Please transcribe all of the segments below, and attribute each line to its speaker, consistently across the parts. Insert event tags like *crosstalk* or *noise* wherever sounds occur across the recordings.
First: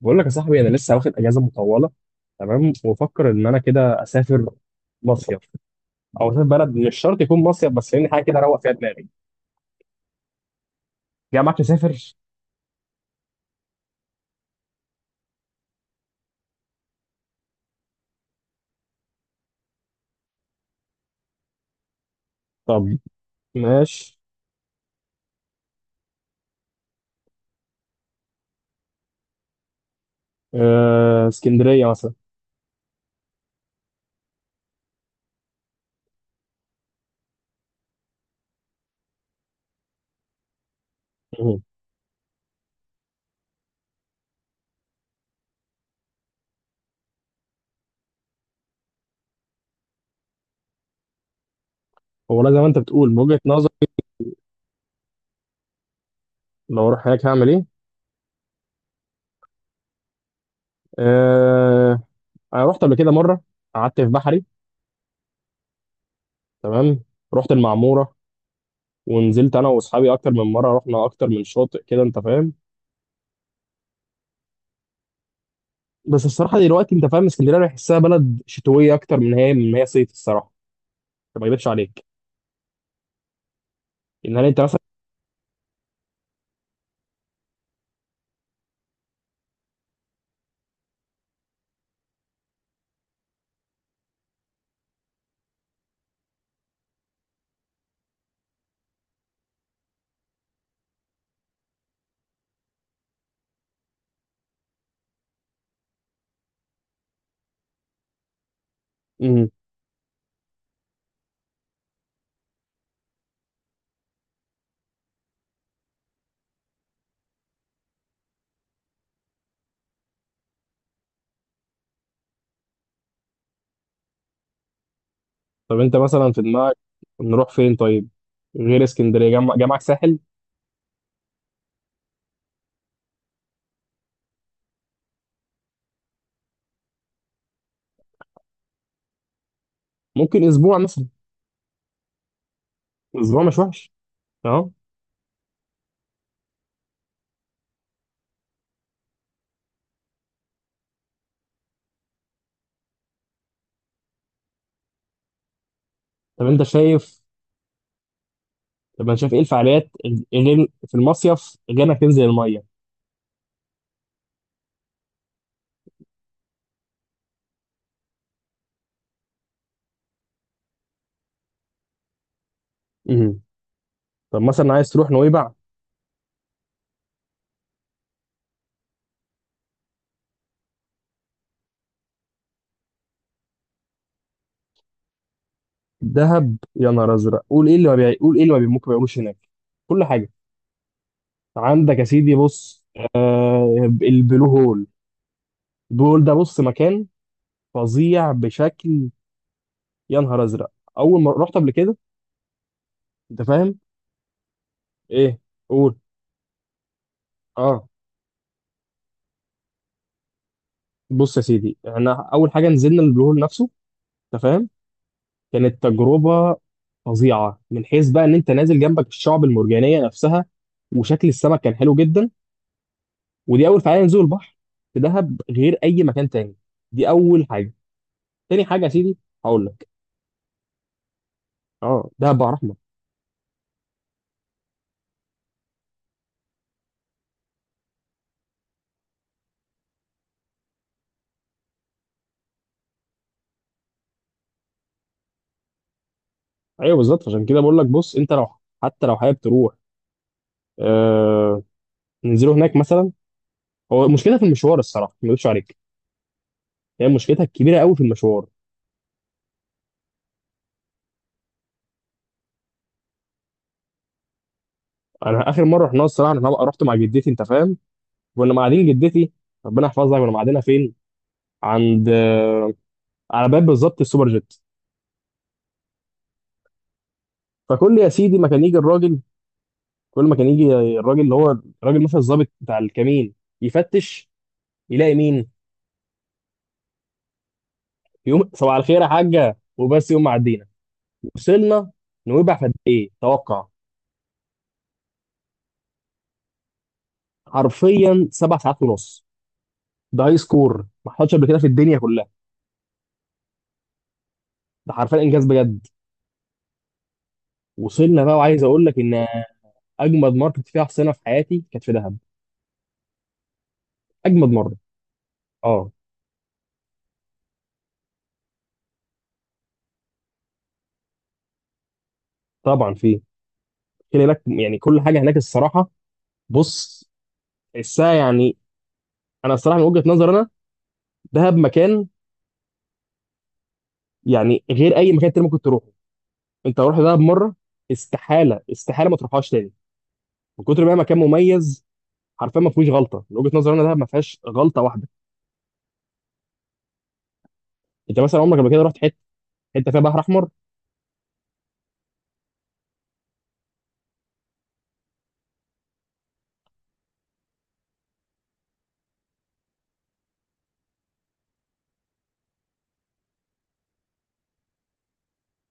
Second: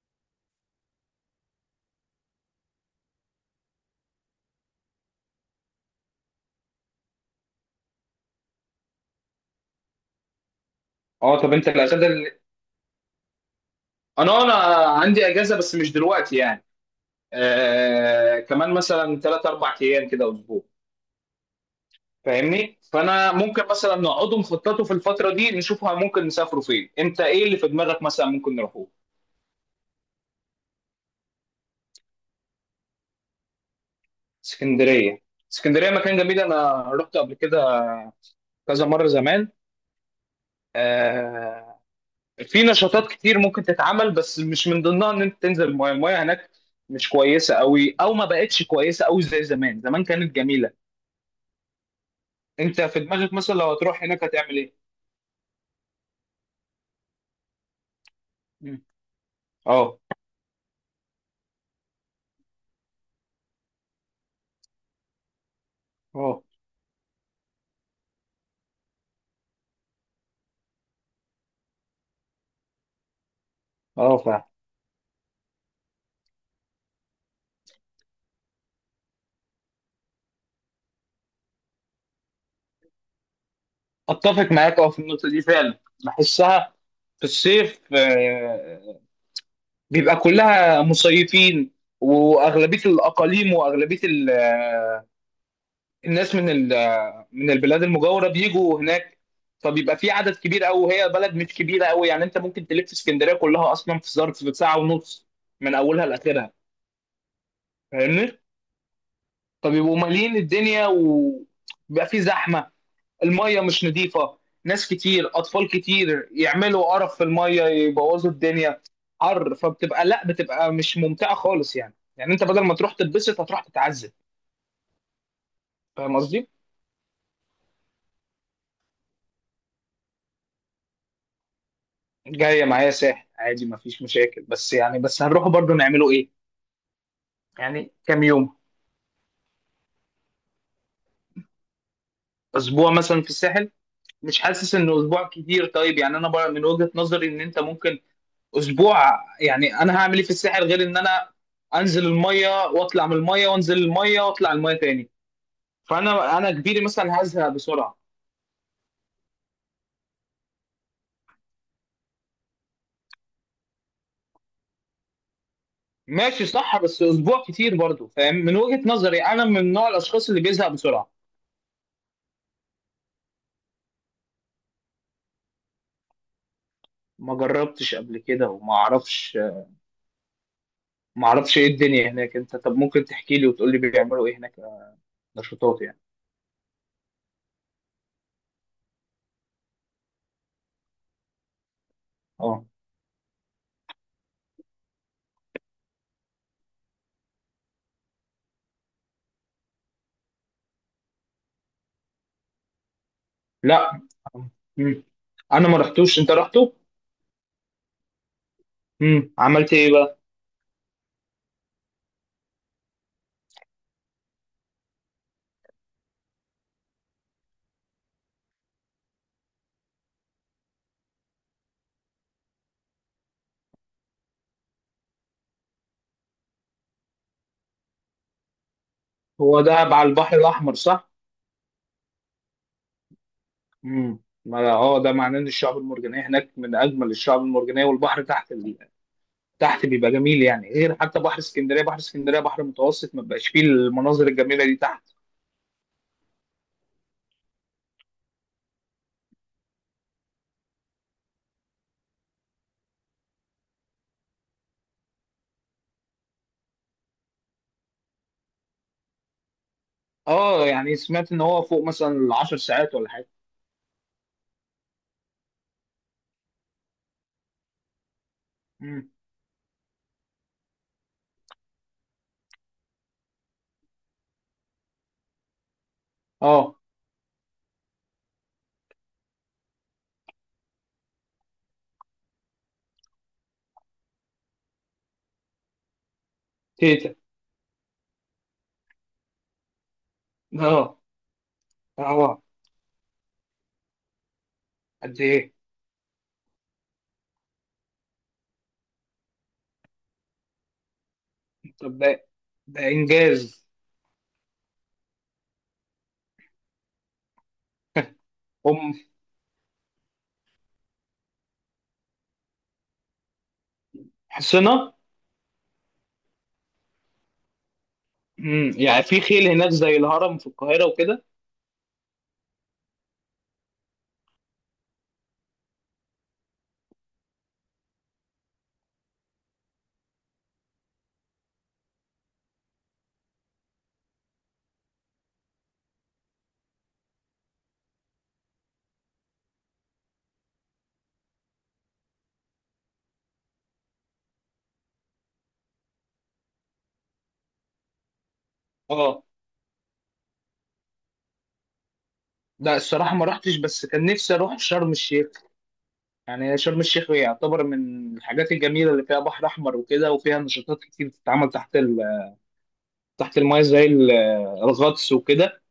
Speaker 1: بقول لك يا صاحبي، انا لسه واخد اجازه مطوله. تمام، وبفكر ان انا كده اسافر مصيف، او اسافر بلد، مش شرط يكون مصيف، بس يعني حاجه كده اروق فيها دماغي.
Speaker 2: اه،
Speaker 1: جاي
Speaker 2: طب
Speaker 1: معاك
Speaker 2: انت
Speaker 1: تسافر؟
Speaker 2: انا عندي اجازه بس مش دلوقتي يعني. كمان مثلا ثلاث اربع ايام كده اسبوع. فاهمني؟
Speaker 1: طب
Speaker 2: فانا ممكن مثلا
Speaker 1: ماشي.
Speaker 2: نقعدوا نخططوا في الفتره دي نشوفها ممكن نسافروا فين. انت ايه اللي في دماغك مثلا ممكن نروحوه؟
Speaker 1: اسكندريه مثلا.
Speaker 2: اسكندريه. اسكندريه مكان جميل، انا رحت قبل كده كذا مره زمان.
Speaker 1: مهم.
Speaker 2: آه في نشاطات كتير ممكن تتعمل، بس مش من ضمنها ان انت تنزل المايه هناك، مش كويسه قوي، او ما بقتش كويسه قوي زي زمان، زمان كانت جميله.
Speaker 1: هو لا، زي ما انت
Speaker 2: انت في
Speaker 1: بتقول، من
Speaker 2: دماغك
Speaker 1: وجهه
Speaker 2: مثلا
Speaker 1: نظر.
Speaker 2: لو هتروح هناك هتعمل ايه؟
Speaker 1: لو اروح هناك هعمل ايه؟
Speaker 2: مم. اه
Speaker 1: أه انا رحت قبل كده مره، قعدت في بحري.
Speaker 2: اه
Speaker 1: تمام. رحت المعموره ونزلت انا واصحابي اكتر من مره، رحنا اكتر من شاطئ كده، انت فاهم.
Speaker 2: اه فعلا.
Speaker 1: بس الصراحه دلوقتي، انت فاهم، اسكندريه أنا بحسها بلد شتويه اكتر من هي صيف الصراحه. طب ما اكذبش عليك، ان هل
Speaker 2: اتفق
Speaker 1: انت
Speaker 2: معاك
Speaker 1: مثلا.
Speaker 2: في النقطه دي فعلا. بحسها في الصيف، بيبقى كلها مصيفين واغلبيه الاقاليم واغلبيه الناس من من البلاد المجاوره بيجوا هناك، فبيبقى في عدد كبير قوي، وهي بلد مش كبيره قوي يعني انت ممكن تلف اسكندريه كلها اصلا في ظرف ساعه ونص من اولها لاخرها. فاهمني؟
Speaker 1: امم
Speaker 2: فبيبقوا مالين الدنيا وبيبقى في زحمه، المية مش نظيفة، ناس كتير، أطفال كتير يعملوا قرف في المية يبوظوا الدنيا، حر، فبتبقى، لا بتبقى مش ممتعة خالص، يعني أنت بدل ما تروح تتبسط هتروح تتعذب.
Speaker 1: طب انت
Speaker 2: فاهم
Speaker 1: مثلا في
Speaker 2: قصدي؟
Speaker 1: دماغك نروح فين طيب، غير اسكندريه؟ جمع جمعك ساحل.
Speaker 2: جاية معايا ساحل عادي مفيش مشاكل، بس يعني بس هنروح برضو نعمله إيه؟ يعني كام يوم؟
Speaker 1: ممكن اسبوع مثلا.
Speaker 2: أسبوع مثلا في
Speaker 1: اسبوع مش
Speaker 2: الساحل؟
Speaker 1: وحش.
Speaker 2: مش
Speaker 1: اه.
Speaker 2: حاسس إنه أسبوع كتير؟ طيب يعني أنا بقى من وجهة نظري إن أنت ممكن أسبوع، يعني أنا هعمل إيه في الساحل غير إن أنا انزل الميه واطلع من الميه وانزل الميه واطلع الميه تاني. فانا
Speaker 1: طب
Speaker 2: انا
Speaker 1: انت
Speaker 2: كبيري مثلا
Speaker 1: شايف
Speaker 2: هزهق بسرعه.
Speaker 1: طب انت شايف ايه الفعاليات غير في المصيف، غير انك تنزل الميه؟
Speaker 2: ماشي صح، بس اسبوع كتير برضو، فاهم، من وجهه نظري انا من نوع الاشخاص اللي بيزهق بسرعه.
Speaker 1: امم طب مثلا عايز تروح نويبع؟
Speaker 2: ما جربتش قبل كده وما اعرفش، ما اعرفش ايه الدنيا هناك. انت طب ممكن تحكي لي وتقول لي بيعملوا ايه هناك، نشاطات يعني.
Speaker 1: دهب يا نهار ازرق. قول ايه اللي ما بيع... قول ايه اللي ما بي... ممكن ما بيعملوش هناك؟ كل حاجه عندك يا سيدي.
Speaker 2: اه.
Speaker 1: بص، البلو هول، بيقول ده، بص، مكان فظيع بشكل، يا نهار ازرق. اول ما رحت قبل كده، انت فاهم.
Speaker 2: لا. مم.
Speaker 1: ايه؟
Speaker 2: انا ما
Speaker 1: قول.
Speaker 2: رحتوش، انت رحته.
Speaker 1: اه.
Speaker 2: عملت ايه بقى؟
Speaker 1: بص يا سيدي، احنا اول حاجه نزلنا البلو هول نفسه، انت فاهم. كانت تجربه فظيعه، من حيث بقى ان انت نازل جنبك الشعب المرجانيه نفسها، وشكل السمك كان حلو جدا. ودي اول فعاليه، نزول البحر في دهب غير اي مكان تاني. دي اول حاجه. تاني حاجه يا سيدي،
Speaker 2: هو
Speaker 1: هقول
Speaker 2: ده
Speaker 1: لك.
Speaker 2: على البحر الاحمر صح؟
Speaker 1: اه، دهب بقى رحمه.
Speaker 2: ما ده معناه ان الشعب المرجانيه هناك من اجمل الشعب المرجانيه، والبحر تحت، تحت بيبقى جميل يعني، غير حتى بحر اسكندريه، بحر اسكندريه بحر متوسط ما بقاش فيه المناظر الجميله دي تحت.
Speaker 1: ايوه بالظبط، عشان كده بقول لك، بص، انت لو حتى لو حابب تروح، آه، ننزله هناك مثلا. هو المشكله في المشوار، الصراحه ما اكذبش عليك، هي مشكلتها الكبيره قوي في المشوار.
Speaker 2: اه يعني سمعت ان هو فوق مثلا 10 ساعات ولا حاجه.
Speaker 1: انا اخر مره رحنا، الصراحه انا رحت مع جدتي، انت فاهم. كنا قاعدين
Speaker 2: مم.
Speaker 1: جدتي، ربنا يحفظها، كنا قاعدينها فين؟ عند على باب بالظبط السوبر جيت.
Speaker 2: اه.
Speaker 1: فكل يا سيدي ما كان يجي الراجل كل ما كان يجي الراجل اللي هو الراجل، مثلا الظابط بتاع الكمين، يفتش، يلاقي مين؟
Speaker 2: تيتا.
Speaker 1: يقوم صباح الخير يا حاجه، وبس، يقوم معدينا.
Speaker 2: اه.
Speaker 1: وصلنا
Speaker 2: اه.
Speaker 1: نويبع في قد ايه، توقع؟
Speaker 2: قد ايه؟
Speaker 1: حرفيا سبع ساعات ونص. ده هاي سكور ما حصلش قبل كده في الدنيا
Speaker 2: طب ده
Speaker 1: كلها.
Speaker 2: ده انجاز.
Speaker 1: ده حرفيا انجاز بجد. وصلنا بقى، وعايز اقول
Speaker 2: ام.
Speaker 1: لك ان اجمد مره كنت فيها حصينه في حياتي كانت في دهب. اجمد مره
Speaker 2: حصنه؟
Speaker 1: اه
Speaker 2: يعني في خيل هناك زي الهرم في القاهره وكده؟
Speaker 1: طبعا في كل هناك يعني كل حاجه هناك الصراحه. بص، الساعه يعني، انا الصراحه من وجهه نظر انا، دهب مكان يعني غير اي مكان تاني ممكن تروحه. انت لو رحت دهب مره، استحاله استحاله ما تروحهاش تاني، من كتر ما هي مكان مميز. حرفيا ما فيهوش غلطه، من وجهه نظر انا دهب ما فيهاش غلطه واحده. انت مثلا عمرك قبل كده رحت حته
Speaker 2: اه،
Speaker 1: حته فيها بحر احمر؟
Speaker 2: لا الصراحه ما رحتش بس كان نفسي اروح شرم الشيخ. يعني شرم الشيخ يعتبر من الحاجات الجميله اللي فيها بحر احمر وكده، وفيها نشاطات كتير بتتعمل تحت، تحت المايه زي الغطس وكده.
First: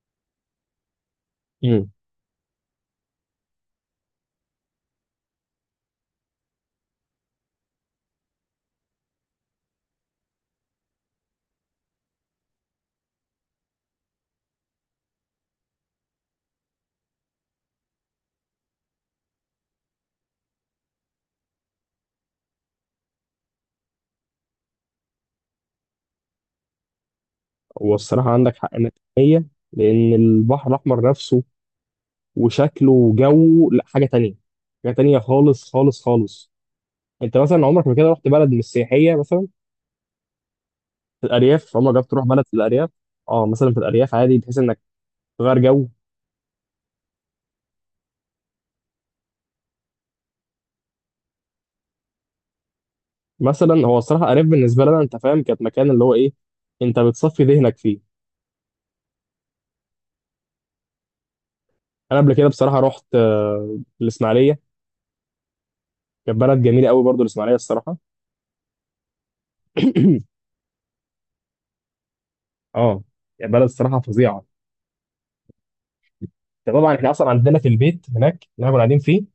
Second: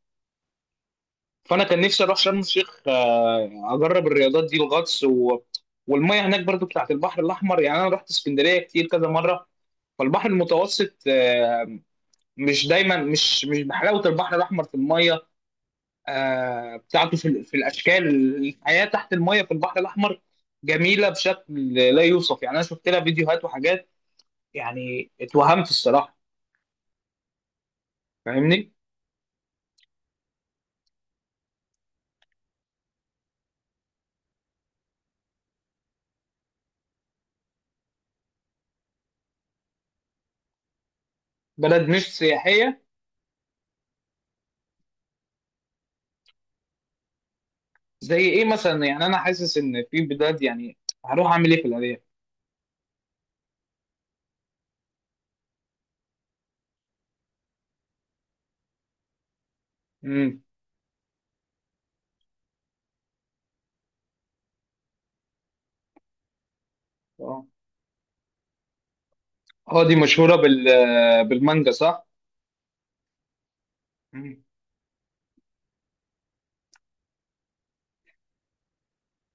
Speaker 2: فانا كان
Speaker 1: امم
Speaker 2: نفسي اروح شرم الشيخ، اجرب الرياضات دي الغطس والميه هناك برضو بتاعت البحر الاحمر. يعني انا رحت اسكندريه كتير كذا مره، فالبحر المتوسط، مش دايما، مش بحلاوه البحر الاحمر في الميه، بتاعته في الاشكال. الحياه تحت الميه في البحر الاحمر جميله بشكل لا يوصف يعني، انا شفت لها فيديوهات وحاجات، يعني اتوهمت الصراحه.
Speaker 1: والصراحه عندك حق
Speaker 2: فاهمني؟
Speaker 1: 100%، لان البحر الاحمر نفسه وشكله وجوه لا حاجه تانية. حاجه تانية خالص خالص خالص. انت مثلا عمرك ما كده رحت بلد مش سياحيه مثلا، في الارياف؟
Speaker 2: بلد
Speaker 1: عمرك
Speaker 2: مش
Speaker 1: جربت تروح بلد في
Speaker 2: سياحيه؟
Speaker 1: الارياف؟ اه مثلا في الارياف عادي، بحيث انك تغير جو.
Speaker 2: زي ايه مثلا؟ يعني انا حاسس ان في بلاد، يعني هروح اعمل ايه في الارياف؟
Speaker 1: مثلا هو الصراحه الارياف بالنسبه لنا، انت فاهم، كانت مكان اللي هو ايه، انت بتصفي ذهنك فيه.
Speaker 2: امم.
Speaker 1: انا قبل كده بصراحه رحت الاسماعيليه. كانت بلد جميله قوي برضو
Speaker 2: اه.
Speaker 1: الاسماعيليه الصراحه.
Speaker 2: دي مشهوره
Speaker 1: *clears throat*
Speaker 2: بالمانجا صح؟
Speaker 1: اه، يعني بلد الصراحه فظيعه.
Speaker 2: امم.
Speaker 1: طبعا احنا اصلا عندنا في البيت هناك اللي احنا كنا قاعدين فيه.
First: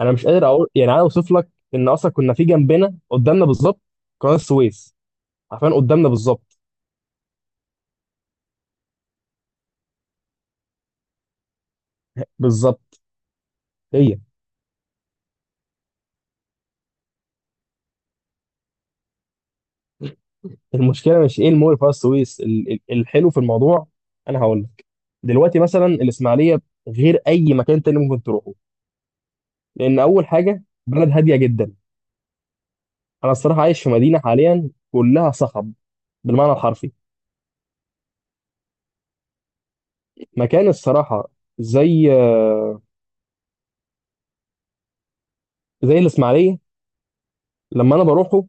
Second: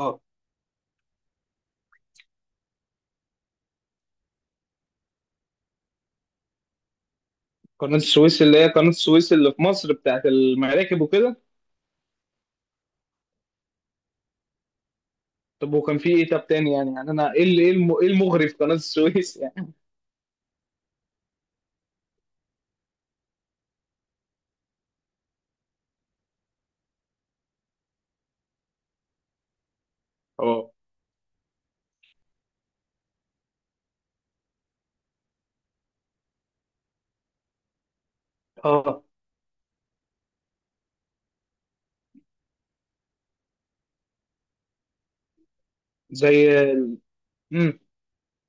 Speaker 1: انا مش قادر اقول، يعني انا اوصف لك، ان اصلا كنا في جنبنا قدامنا بالظبط قناه السويس. عارفين قدامنا بالظبط
Speaker 2: قناه السويس اللي هي قناه السويس اللي في مصر بتاعت المراكب وكده؟
Speaker 1: بالظبط هي.
Speaker 2: طب وكان في ايه طب تاني يعني، يعني انا ايه اللي ايه الم- إيه المغري في قناه السويس يعني؟
Speaker 1: المشكله مش ايه المول في قناه السويس، الحلو في الموضوع انا هقول لك. دلوقتي مثلا الاسماعيليه غير اي مكان تاني ممكن تروحه. لان اول حاجه،
Speaker 2: اه.
Speaker 1: بلد هاديه جدا. انا الصراحه عايش في مدينه حاليا كلها صخب بالمعنى الحرفي.
Speaker 2: اه.
Speaker 1: مكان الصراحه زي الاسماعيليه،
Speaker 2: زي ال- امم
Speaker 1: لما انا بروحه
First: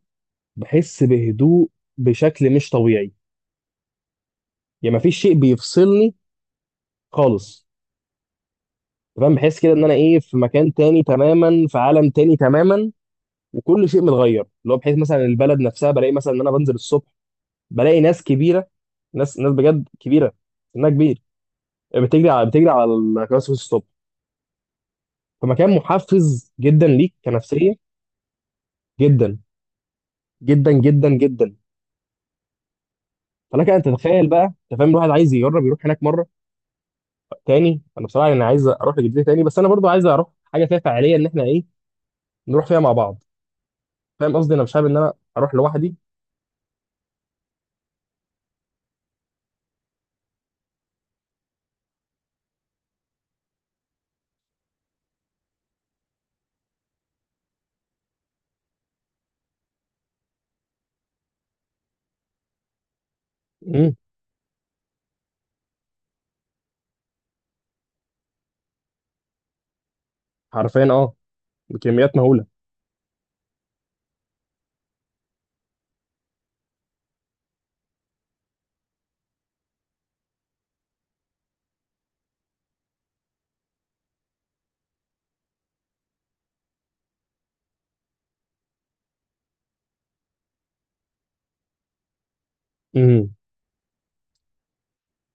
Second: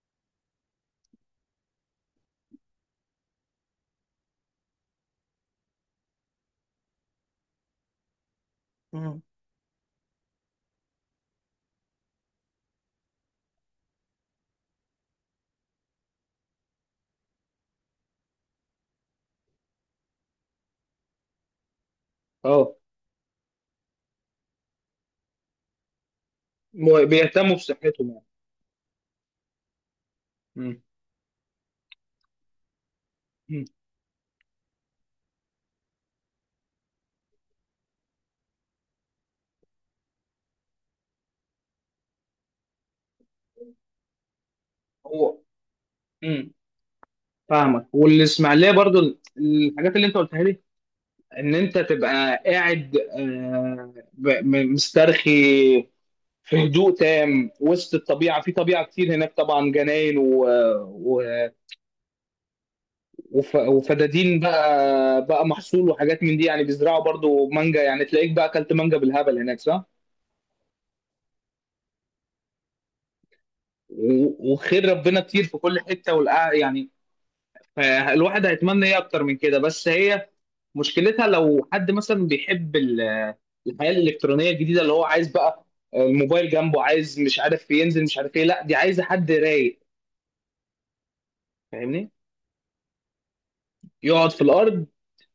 Speaker 1: بحس بهدوء بشكل مش طبيعي. يا مفيش شيء بيفصلني خالص.
Speaker 2: امم
Speaker 1: تمام، بحس كده ان انا ايه، في مكان تاني تماما، في عالم تاني تماما، وكل شيء متغير، اللي هو بحيث مثلا البلد نفسها بلاقي مثلا ان انا بنزل الصبح، بلاقي ناس كبيره، ناس بجد كبيره، سنها كبير، بتجري على بتجري
Speaker 2: اه
Speaker 1: على الكراسي الصبح. فمكان محفز جدا ليك
Speaker 2: بيهتموا
Speaker 1: كنفسيه،
Speaker 2: بصحتهم يعني.
Speaker 1: جدا جدا
Speaker 2: امم
Speaker 1: جدا جدا.
Speaker 2: امم
Speaker 1: فلك ان تتخيل بقى، انت فاهم، الواحد عايز يجرب يروح هناك مره تاني. انا بصراحه انا عايز اروح لجدتي تاني، بس انا برضو عايز اروح حاجه فيها فعاليه، ان احنا ايه، نروح فيها مع بعض. فاهم قصدي، انا مش حابب ان انا
Speaker 2: هو
Speaker 1: اروح لوحدي.
Speaker 2: امم فاهمك. والاسماعيليه برضو الحاجات اللي انت قلتها لي، ان انت تبقى قاعد، مسترخي في هدوء تام وسط الطبيعه، في طبيعه كتير هناك طبعا، جناين و...
Speaker 1: امم.
Speaker 2: وفدادين بقى محصول وحاجات من دي، يعني بيزرعوا برضو مانجا، يعني تلاقيك بقى اكلت مانجا بالهبل هناك صح؟
Speaker 1: حرفيا اه، بكميات مهوله.
Speaker 2: وخير ربنا كتير في كل حته، يعني فالواحد هيتمنى ايه اكتر من كده. بس هي مشكلتها لو حد مثلا بيحب الحياه الالكترونيه الجديده، اللي هو عايز بقى الموبايل جنبه، عايز مش عارف ينزل مش عارف ايه، لا دي عايزه حد رايق. فاهمني؟
Speaker 1: امم
Speaker 2: يقعد في الارض،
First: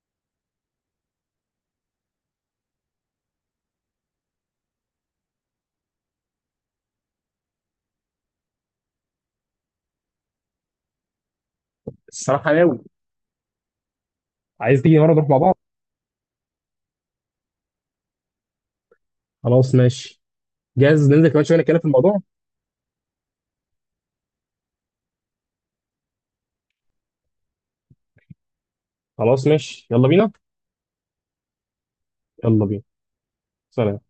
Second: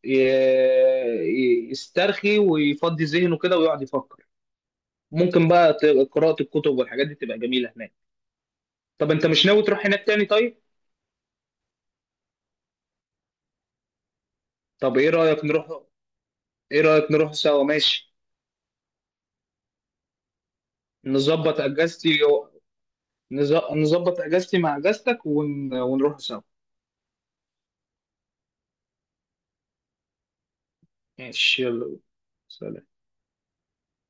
Speaker 2: ي- يسترخي ويفضي ذهنه كده ويقعد يفكر، ممكن بقى قراءه الكتب والحاجات دي تبقى جميله هناك. طب انت مش ناوي تروح هناك تاني طيب؟
Speaker 1: الصراحه ناوي. عايز تيجي
Speaker 2: طب ايه
Speaker 1: مره نروح مع
Speaker 2: رايك
Speaker 1: بعض؟
Speaker 2: نروح، ايه رايك نروح سوا ماشي؟
Speaker 1: خلاص ماشي، جاهز. ننزل كمان شويه
Speaker 2: نظبط
Speaker 1: نتكلم في الموضوع.
Speaker 2: اجازتي، نظبط اجازتي مع اجازتك ونروح سوا.
Speaker 1: خلاص ماشي، يلا بينا.
Speaker 2: ماشي يلا.
Speaker 1: يلا بينا.
Speaker 2: سلام.
Speaker 1: سلام.